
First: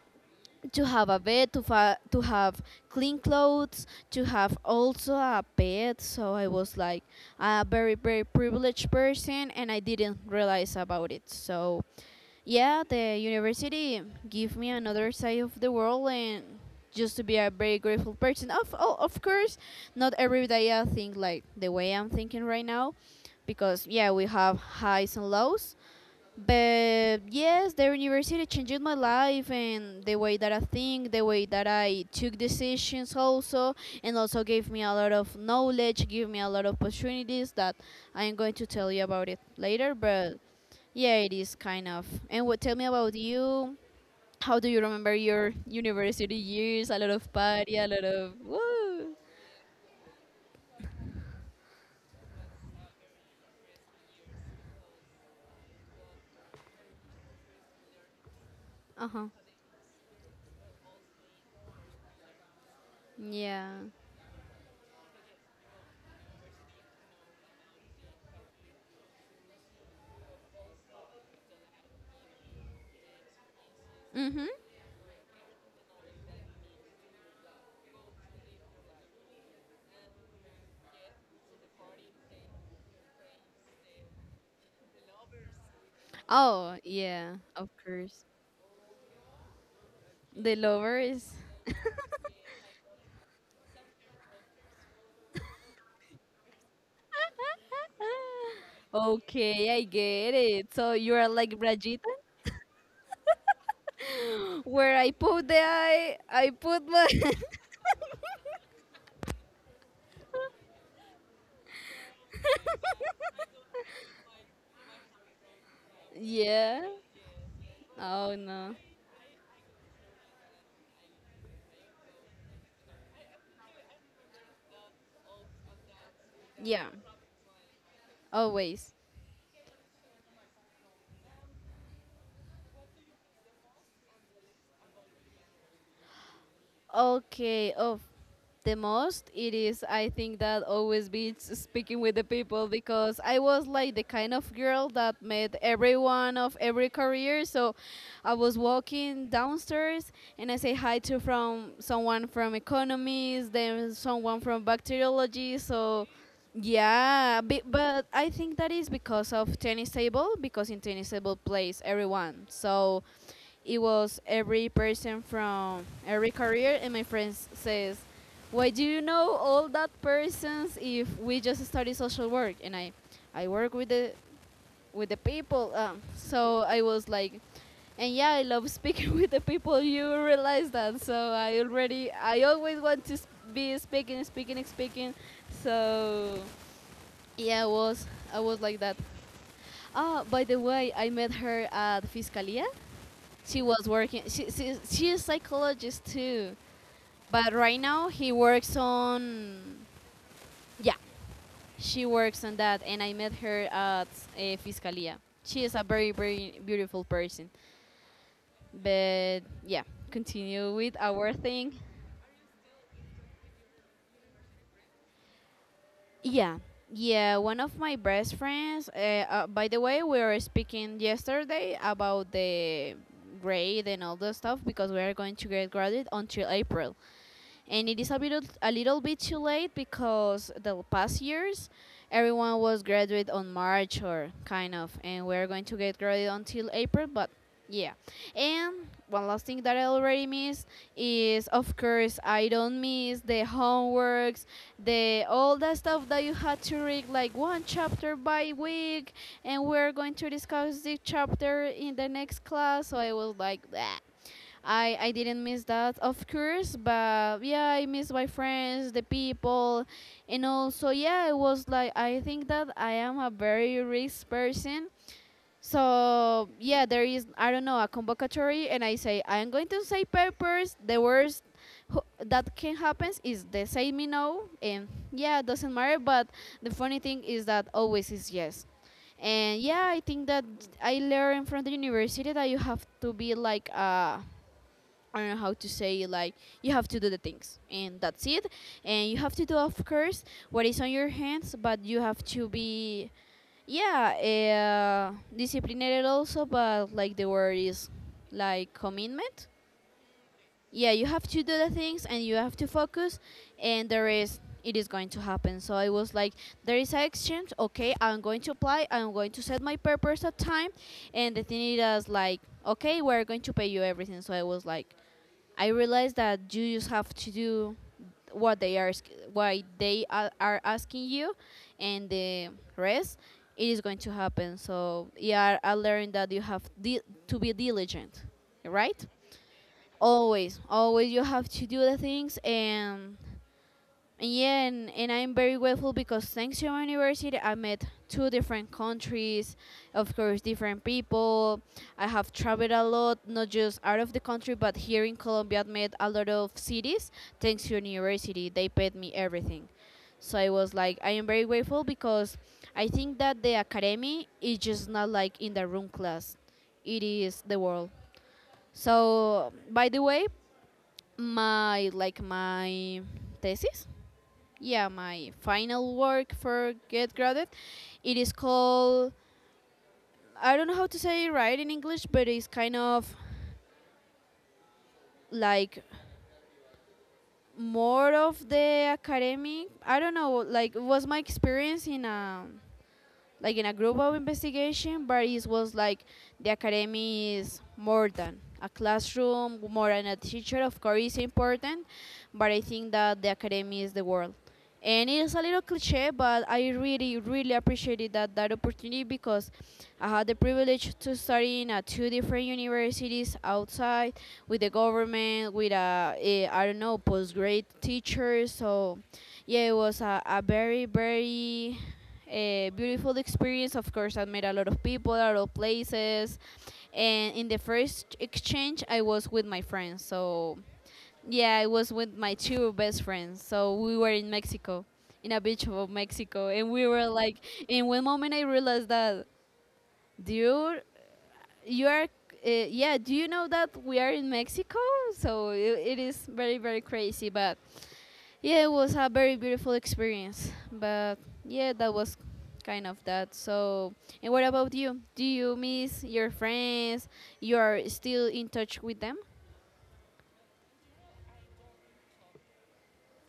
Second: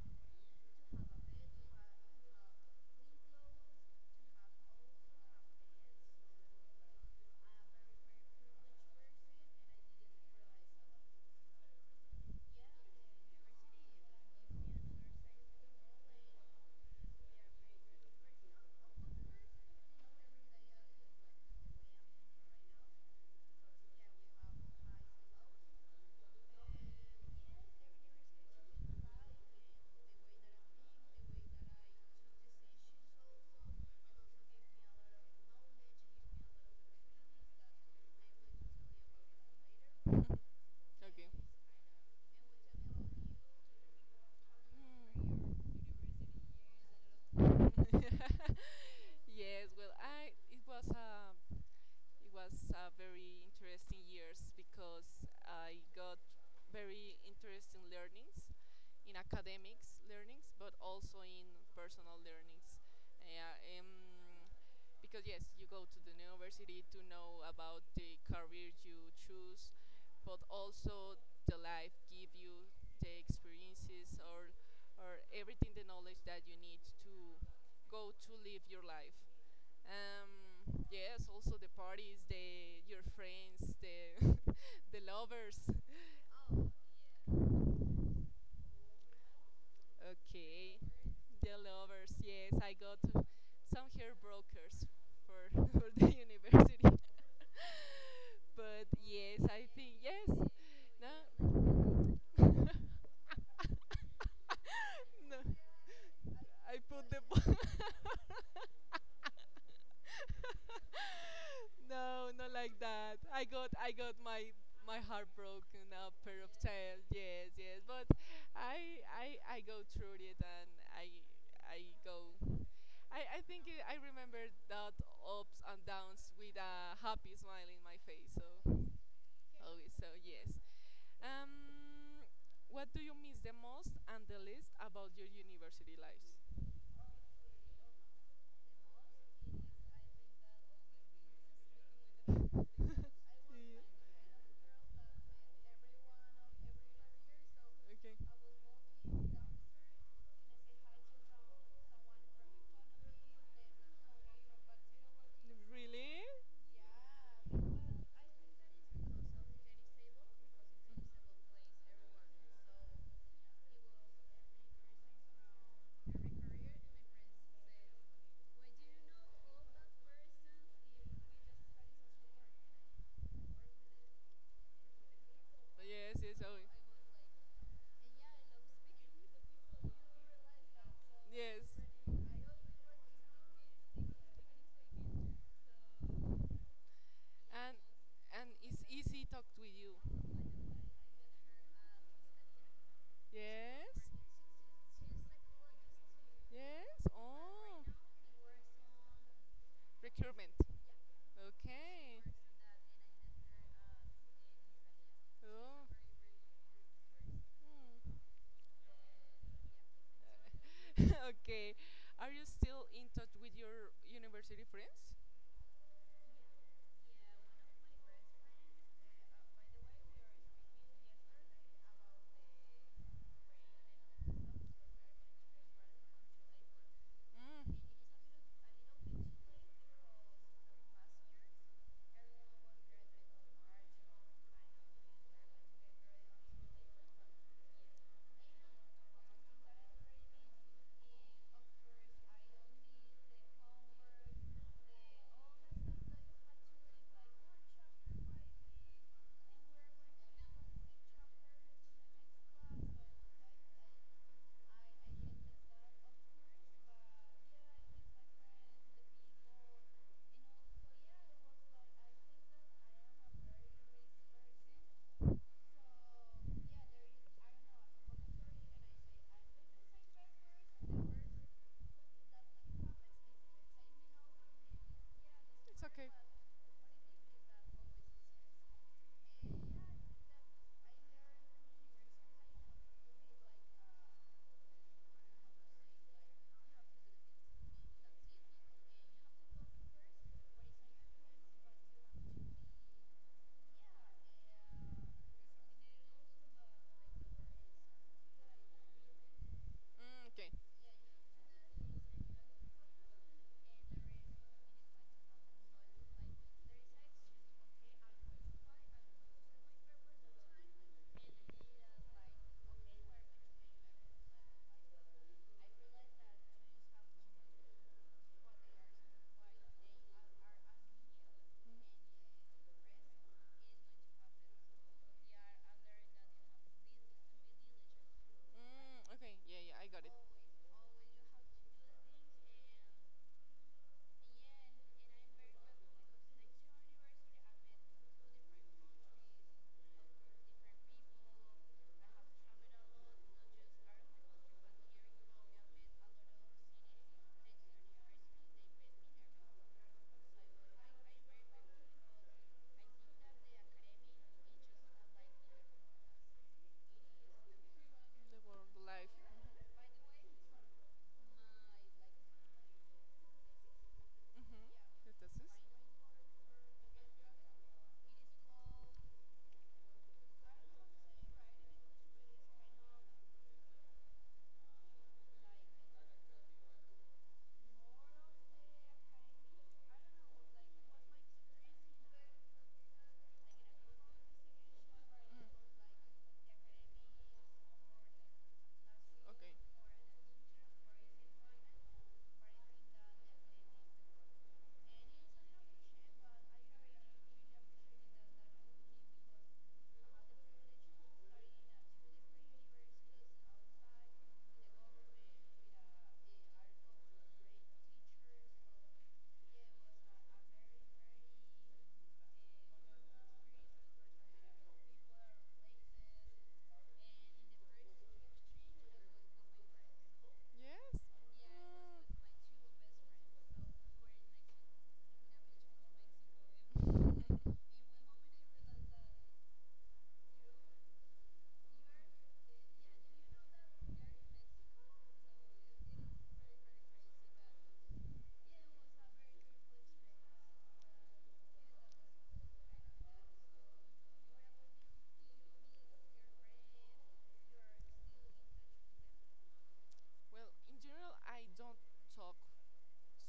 Speaker 1: to have a bed to, to have clean clothes, to have also a pet. So I was like a very very privileged person and I didn't realize about it. So yeah, the university gave me another side of the world and just to be a very grateful person. Of oh, of course, not every day I think like the way I'm thinking right now because yeah, we have highs and lows. But yes, the university changed my life and the way that I think, the way that I took decisions also, and also gave me a lot of knowledge, gave me a lot of opportunities that I'm going to tell you about it later, but yeah,
Speaker 2: Okay.
Speaker 1: it is kind of. And what tell me about you? How do you remember
Speaker 2: Mm.
Speaker 1: your university years? A lot of party, a lot of woo.
Speaker 2: Yes. Well, I. It was a very interesting years because I got very interesting learnings
Speaker 1: Uh
Speaker 2: in
Speaker 1: huh.
Speaker 2: academics learnings, but also in personal learnings. Yeah,
Speaker 1: Yeah.
Speaker 2: because yes, you go to the university to know about the career you choose, but also the life give you the experiences
Speaker 1: Mhm.
Speaker 2: or everything the knowledge that you need to go to live your life. Yes, also the parties, the your friends, the the lovers.
Speaker 1: Oh yeah, of course. The
Speaker 2: Okay,
Speaker 1: lovers.
Speaker 2: the lovers. Yes, I got some hair brokers for, for the university. But yes, I
Speaker 1: Okay, I
Speaker 2: think
Speaker 1: get
Speaker 2: yes.
Speaker 1: it. So you are like
Speaker 2: No,
Speaker 1: Brajita, where I put
Speaker 2: no.
Speaker 1: the eye, I
Speaker 2: I
Speaker 1: put my.
Speaker 2: put the. No, not like that. I got my heart broken a pair of
Speaker 1: Yeah.
Speaker 2: tail. Yes, yes. But
Speaker 1: Oh no.
Speaker 2: I go through it and I go. I think it, I remember that ups and downs with
Speaker 1: Yeah.
Speaker 2: a happy smile in my face. So
Speaker 1: Always.
Speaker 2: always so yes. Um, what do you miss the most and the least about your university life?
Speaker 1: Okay, of the most,
Speaker 2: Yeah.
Speaker 1: it is, I think, that always beats speaking with the people because I was like the kind of girl that met everyone of every career. So
Speaker 2: Okay.
Speaker 1: I was walking downstairs and I say hi to from someone from economics, then someone from bacteriology. So
Speaker 2: Really?
Speaker 1: yeah, be, but I think that is because of tennis table because in tennis table plays everyone. So it was every person from every career and my friends says, "Why do you know all that persons if we just study social work?" And I work with the people.
Speaker 2: Yes, yes, oh,
Speaker 1: So I was like, and yeah, I love speaking with the people. You realize that. So I
Speaker 2: yes.
Speaker 1: already I always want to be speaking, speaking, speaking. So yeah, I
Speaker 2: And
Speaker 1: was. I was like
Speaker 2: it's
Speaker 1: that.
Speaker 2: easy talk with you.
Speaker 1: Oh, by the way, I met her at Fiscalia. She was
Speaker 2: Yes,
Speaker 1: working. She is psychologist too,
Speaker 2: yes.
Speaker 1: but right
Speaker 2: Oh,
Speaker 1: now he works on.
Speaker 2: procurement.
Speaker 1: Yeah, she
Speaker 2: Okay.
Speaker 1: works on that, and I met her at Fiscalia. She is
Speaker 2: Oh.
Speaker 1: a very very beautiful person.
Speaker 2: Mm.
Speaker 1: But yeah, continue with our thing.
Speaker 2: Okay. Are you still in touch with your university friends?
Speaker 1: Yeah, yeah. One of my best friends. By the way, we were speaking yesterday about the grade and all the stuff because we are going to get graded until April,
Speaker 2: Mm.
Speaker 1: and it is a bit a little bit too late because the past years everyone was graduate on March or kind of, and we're going to get graduated until April, but yeah. And one last thing that I already missed is, of course, I don't miss the homeworks, the all the stuff that you had to read, like one chapter by week, and we're going to discuss the chapter in the next class. So I was like, that I didn't miss that, of course, but yeah, I miss my friends, the people, and also, yeah, it was like I think that I am a very risk person. So, yeah, there is, I don't know, a convocatory, and I say, I'm going to say papers. The worst that can happen is they say me no, and yeah, it doesn't
Speaker 2: It's
Speaker 1: matter,
Speaker 2: okay.
Speaker 1: but the funny thing is that always is yes. And yeah, I think that I learned from the university that you have to be like, I don't know how to say, like, you have to do the things and that's it, and you have to do, of course, what is on your hands, but you have to be, yeah, disciplined also, but like the word is like commitment.
Speaker 2: Mm, okay.
Speaker 1: Yeah, you have to do the things and you have to focus, and there is it is going to happen. So I was like, there is an exchange, okay, I'm going to apply, I'm going to set my purpose at time, and the thing is like, okay, we're going to pay you everything. So I was like, I realized that you just have to do what they are why they are asking you, and the rest it is going to happen. So yeah, I learned that you have to be diligent, right?
Speaker 2: Mm, okay. Yeah, yeah, I got it.
Speaker 1: Always, always you have to do the things, and yeah, and I'm very grateful because thanks to my university, I met two different countries, of course, different people. I have traveled a lot, not just out of the country, but here in Colombia, I met a lot of cities thanks to university. They paid me everything. So I was like, I am very grateful because I think that the academy is just not like in the room class, it is the world.
Speaker 2: The world life.
Speaker 1: So, by the way, my like my thesis,
Speaker 2: Mm-hmm.
Speaker 1: yeah, my
Speaker 2: Entonces.
Speaker 1: final work for get graded, it is called, I don't know how to say it right in English, but it's kind of like more of the academic, I don't know, like it was my experience in a like in a group of investigation, but
Speaker 2: Mm.
Speaker 1: it was like the academy is more than a
Speaker 2: Ok.
Speaker 1: classroom, more than a teacher, of course is important, but I think that the academy is the world, and it is a little cliche, but I really really appreciated that opportunity because I had the privilege to study in two different universities outside with the government with a I don't know postgrad teachers. So yeah, it was a very very a beautiful experience. Of course I met a lot of people, a lot of places, and in the first exchange I was with my friends. So
Speaker 2: Yes?
Speaker 1: yeah, I was with my two best friends. So we were in Mexico, in a beach of Mexico, and we were like,
Speaker 2: Uh,
Speaker 1: in one moment I realized that, dude, you are, yeah, do you know that we are in Mexico? So it is very, very crazy. But yeah, it was a very beautiful experience. But yeah, that was kind of that. So, and what about you? Do you miss your friends? You are still in touch with them?
Speaker 2: Well, in general, I don't talk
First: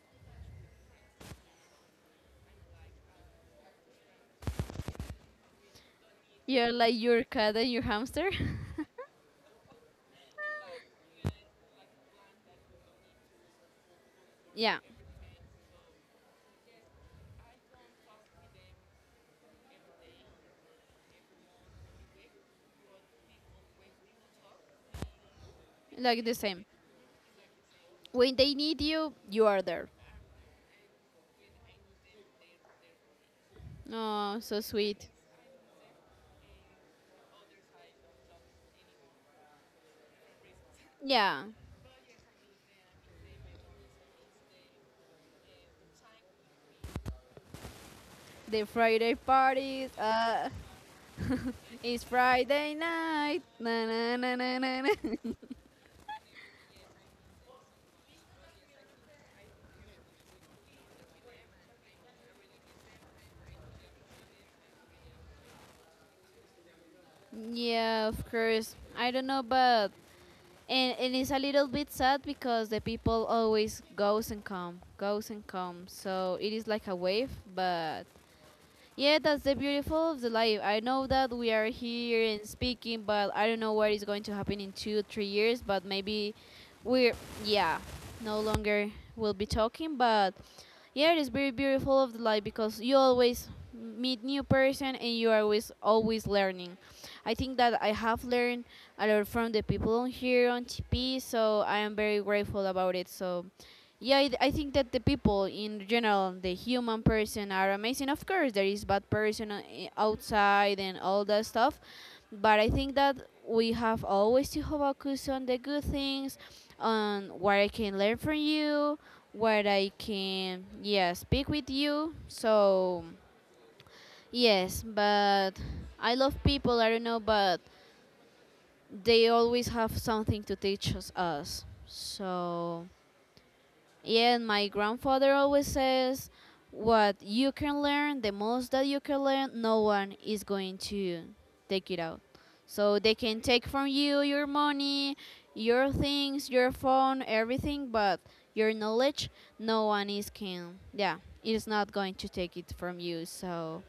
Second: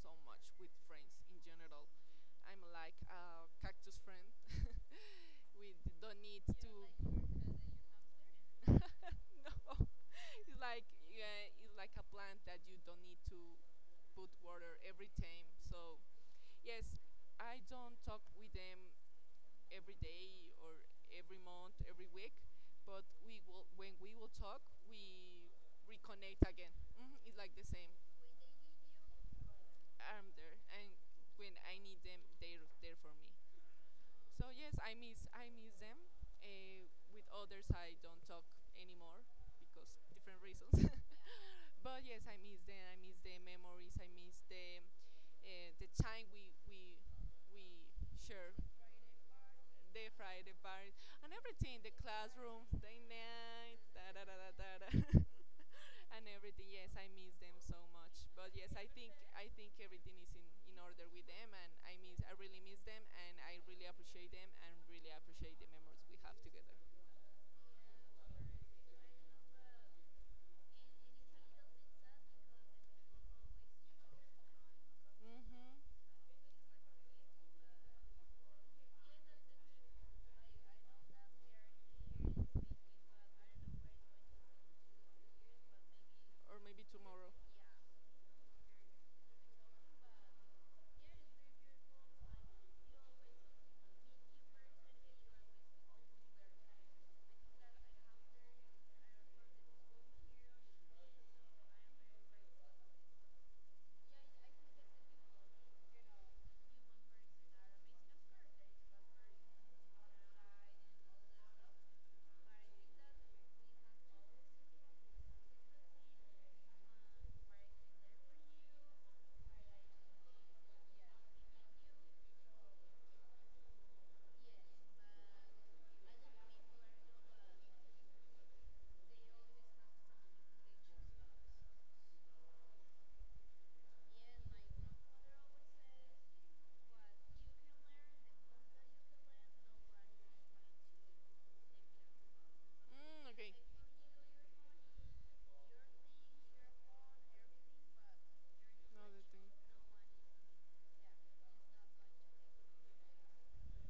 Speaker 2: so much with friends. In general, I'm like a cactus friend. We don't need
Speaker 1: You're
Speaker 2: to.
Speaker 1: like your cat and your hamster?
Speaker 2: No, it's like yeah, it's like a plant that you don't need to put
Speaker 1: Yeah.
Speaker 2: water every time. So yes, I don't talk with them every day or every month, every week. But we will when we will talk, we
Speaker 1: Like the
Speaker 2: reconnect
Speaker 1: same.
Speaker 2: again. It's like the same.
Speaker 1: When they need you, you are there.
Speaker 2: I'm there, and when I need them, they're there for me.
Speaker 1: Oh,
Speaker 2: So
Speaker 1: so
Speaker 2: yes,
Speaker 1: sweet.
Speaker 2: I miss them. With others, I don't talk anymore because different reasons.
Speaker 1: Yeah.
Speaker 2: But yes, I miss them. I miss the memories. I miss the time we share
Speaker 1: The Friday parties.
Speaker 2: the Friday parties and everything, the
Speaker 1: It's
Speaker 2: classroom,
Speaker 1: Friday
Speaker 2: the
Speaker 1: night.
Speaker 2: night,
Speaker 1: Na
Speaker 2: da
Speaker 1: na
Speaker 2: da
Speaker 1: na
Speaker 2: da da
Speaker 1: na
Speaker 2: da,
Speaker 1: na.
Speaker 2: da.
Speaker 1: Na.
Speaker 2: And everything. Yes, I miss them so much. But yes, I think everything is in order with them, and I really miss them, and I really appreciate them, and really appreciate the memories we have together.
Speaker 1: Yeah, of course. I don't know, but and it's a little bit sad because the people always goes and come, goes and
Speaker 2: hmm
Speaker 1: come. So it is like a wave, but yeah, that's the beautiful of the life. I know that we are here and speaking, but I don't know what is going to happen in two, 3 years. But maybe
Speaker 2: Or maybe
Speaker 1: we're,
Speaker 2: tomorrow.
Speaker 1: yeah, no longer will be talking. But yeah, it is very beautiful of the life because you always meet new person and you are always always learning. I think that I have learned a lot from the people on here on TP, so I am very grateful about it. So yeah, I think that the people in general, the human person, are amazing. Of course, there is bad person outside and all that stuff, but I think that we have always to focus on the good things, on what I can learn from you, what I can, yeah, speak with you. So yes, but I love people. I don't know, but they always have something to teach us. So yeah, and my grandfather always says, "What you can learn, the most that you can learn, no one is going to take it out. So they
Speaker 2: Mm,
Speaker 1: can
Speaker 2: okay.
Speaker 1: take from you your money, your things, your phone, everything, but your
Speaker 2: Another
Speaker 1: knowledge,
Speaker 2: thing.
Speaker 1: no one is can. Yeah, is not going to take it from you." So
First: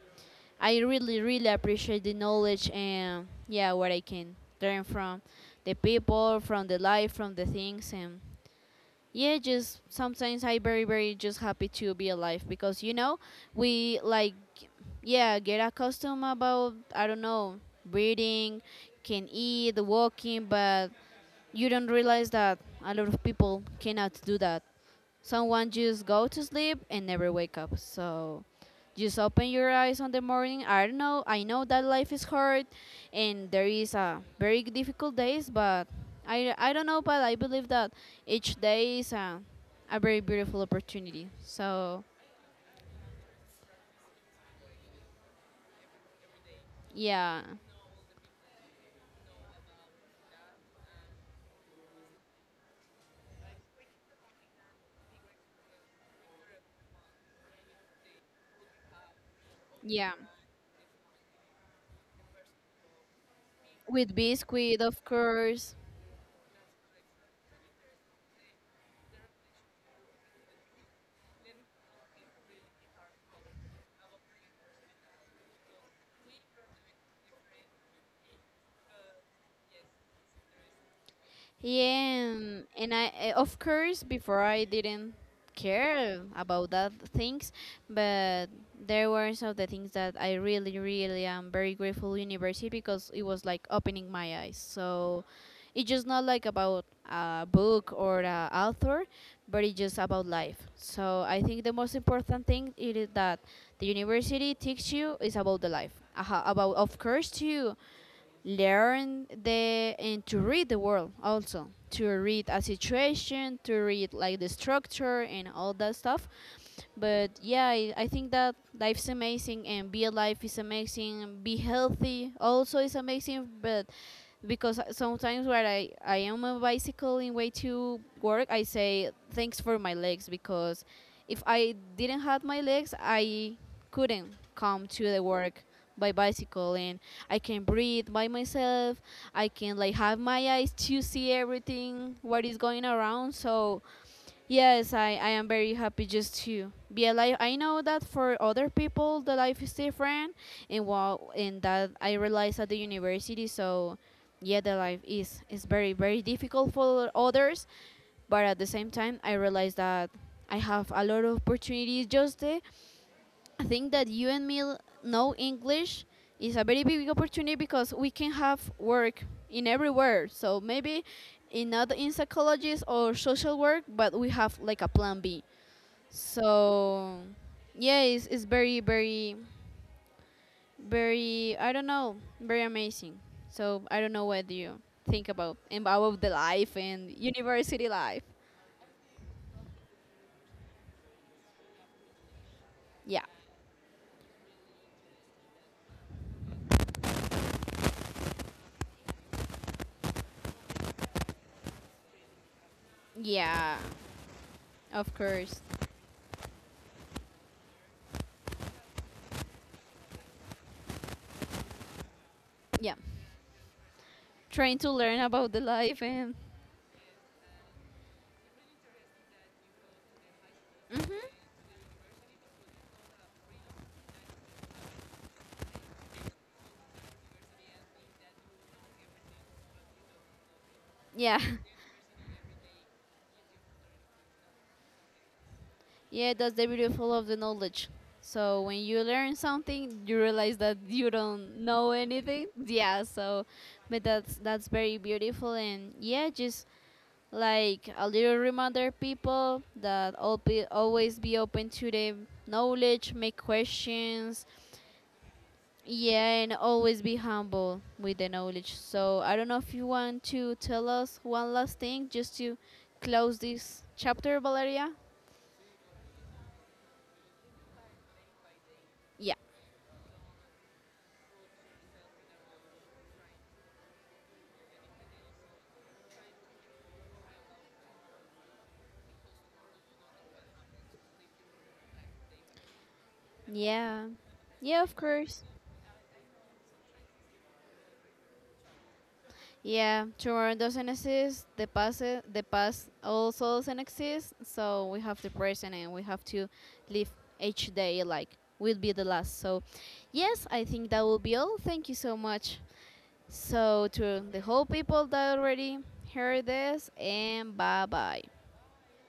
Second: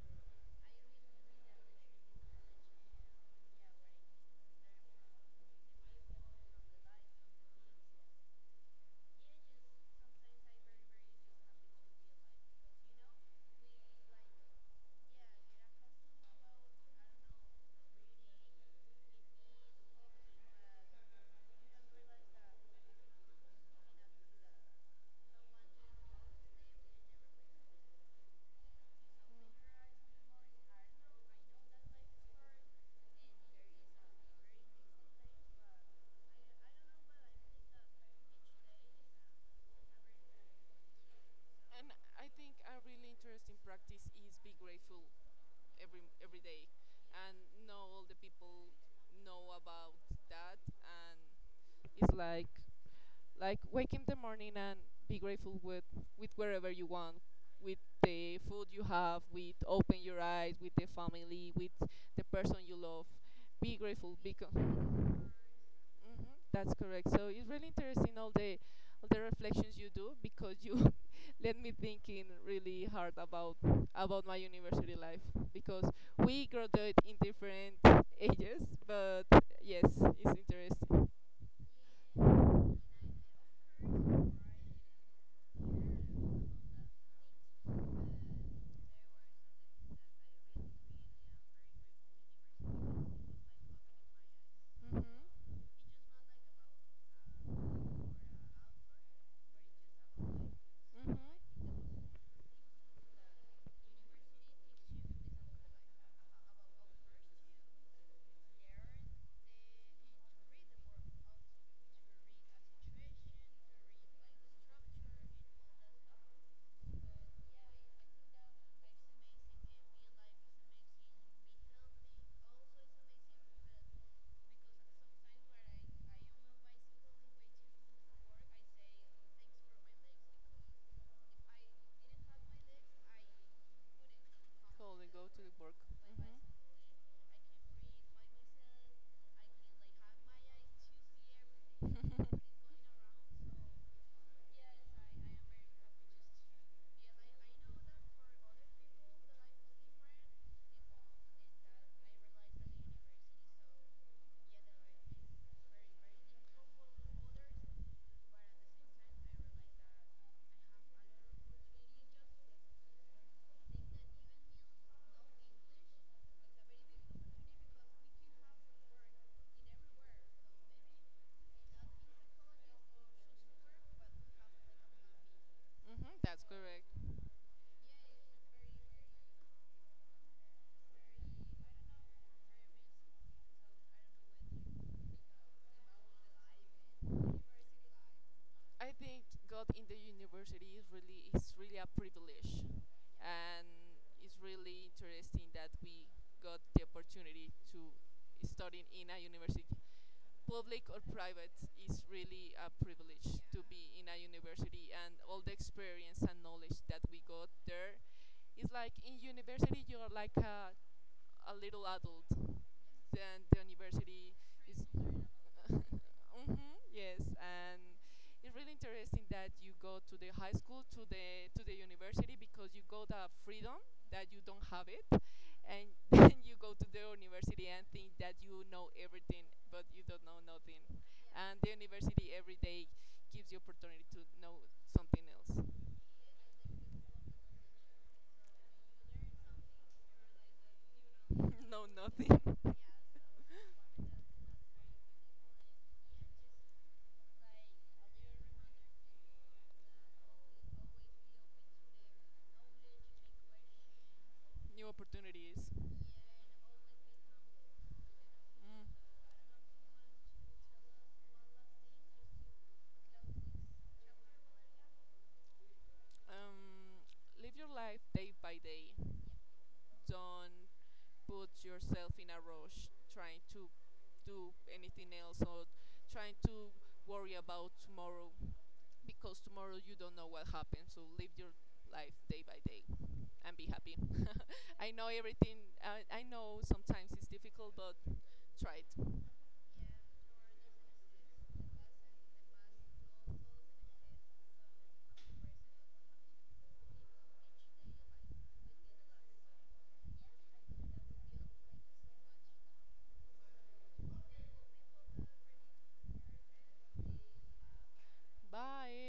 Speaker 1: I really, really appreciate the knowledge, and yeah, what I can learn from the people, from the life, from the things, and yeah, just sometimes I very very just happy to be alive because you know we like, yeah, get accustomed about, I don't know, breathing, can eat, walking, but you don't realize that a lot of people cannot do that. Someone just go to sleep and never wake up. So just open your eyes on the morning. I don't know. I know that life is hard, and there is a very difficult days, but I don't know, but I believe that each day is a very beautiful opportunity.
Speaker 2: And
Speaker 1: So
Speaker 2: I think a really interesting practice is be grateful every day,
Speaker 1: yeah,
Speaker 2: and know all the people know about that, and it's like wake in the morning and be grateful with wherever you want, with the food you have, with open
Speaker 1: yeah.
Speaker 2: your eyes, with the family, with the person you love. Be
Speaker 1: With
Speaker 2: grateful because
Speaker 1: biscuit, of course.
Speaker 2: hmm that's correct. So it's really interesting all the reflections you do because you let me thinking really hard about my university life because we graduate in different ages, but yes, it's interesting.
Speaker 1: Yeah, and I, of course, before I didn't care about that things, but there were some of the things that I really, really am very grateful university because it was like opening my eyes.
Speaker 2: hmm
Speaker 1: So it's just not like about a book or a author, but it's just about life.
Speaker 2: hmm
Speaker 1: So I think the most important thing it is that the university teaches you is about the life, aha, about, of course, too learn the and to read the world, also to read a situation, to read like the structure and all that stuff. But yeah, I think that life's amazing, and be alive is amazing, and be healthy also is amazing, but because sometimes when I am on bicycle in way to work I say thanks for my legs because if I didn't have my legs I couldn't come
Speaker 2: Totally
Speaker 1: to the
Speaker 2: go to the
Speaker 1: work
Speaker 2: work.
Speaker 1: by bicycle, and I can breathe by myself, I can like have my eyes to see
Speaker 2: hmm
Speaker 1: everything
Speaker 2: hmm
Speaker 1: what is going around. So yes, I am very happy just to be alive. I know that for other people the life is different, and well, and that I realized at the university. So yeah, the life is very very difficult for others, but at the same time I realize that I have a lot of opportunities. Just the I think that you and me know English is a very big opportunity because we can have work in everywhere. So maybe in not in psychology or social work, but we have like a plan b.
Speaker 2: That's correct.
Speaker 1: So yeah, it's very very very, I don't know, very amazing. So I don't know what do you think about the life and university life.
Speaker 2: I think God in the university is really a privilege,
Speaker 1: Yeah,
Speaker 2: and it's really interesting that we got the opportunity to study in a university, public or private, is really a privilege to
Speaker 1: yeah,
Speaker 2: be in a university,
Speaker 1: of
Speaker 2: and all the
Speaker 1: course.
Speaker 2: experience and knowledge that we got there is like in university you are like a little adult
Speaker 1: Yeah,
Speaker 2: and the university
Speaker 1: trying
Speaker 2: is
Speaker 1: to learn about the life, and
Speaker 2: yes and it's really interesting that you go to the high school to
Speaker 1: hmm
Speaker 2: the university because you got a freedom that you don't have it and then you go to the university and think that you know everything but you don't know nothing
Speaker 1: yeah,
Speaker 2: and the university every day gives you opportunity to know something else.
Speaker 1: yeah. That's the beautiful of the knowledge. So when you learn something, you realize that you don't
Speaker 2: Know
Speaker 1: know
Speaker 2: nothing.
Speaker 1: anything. Yeah. So, but that's very beautiful, and yeah, just like a little reminder people that all be, always be open to the knowledge, make questions,
Speaker 2: New opportunities.
Speaker 1: yeah, and always be humble with the knowledge.
Speaker 2: Mm.
Speaker 1: So I don't know if you want to tell us one last thing just to close this chapter, Valeria.
Speaker 2: um, Live your life day by day.
Speaker 1: Yeah.
Speaker 2: Don't put yourself in a rush trying to do anything else or trying to worry about tomorrow because tomorrow you don't know what happens. So live your life day by day and be happy.
Speaker 1: Yeah, yeah,
Speaker 2: I
Speaker 1: of
Speaker 2: know
Speaker 1: course.
Speaker 2: everything, I know sometimes it's difficult, but try it.
Speaker 1: Yeah, tomorrow doesn't exist. The past also doesn't exist. So we have the present, and we have to live each day like will be the last. So yes, I think that will be all. Thank you so much. So to the whole people that already heard this, and bye bye.
Speaker 2: Bye.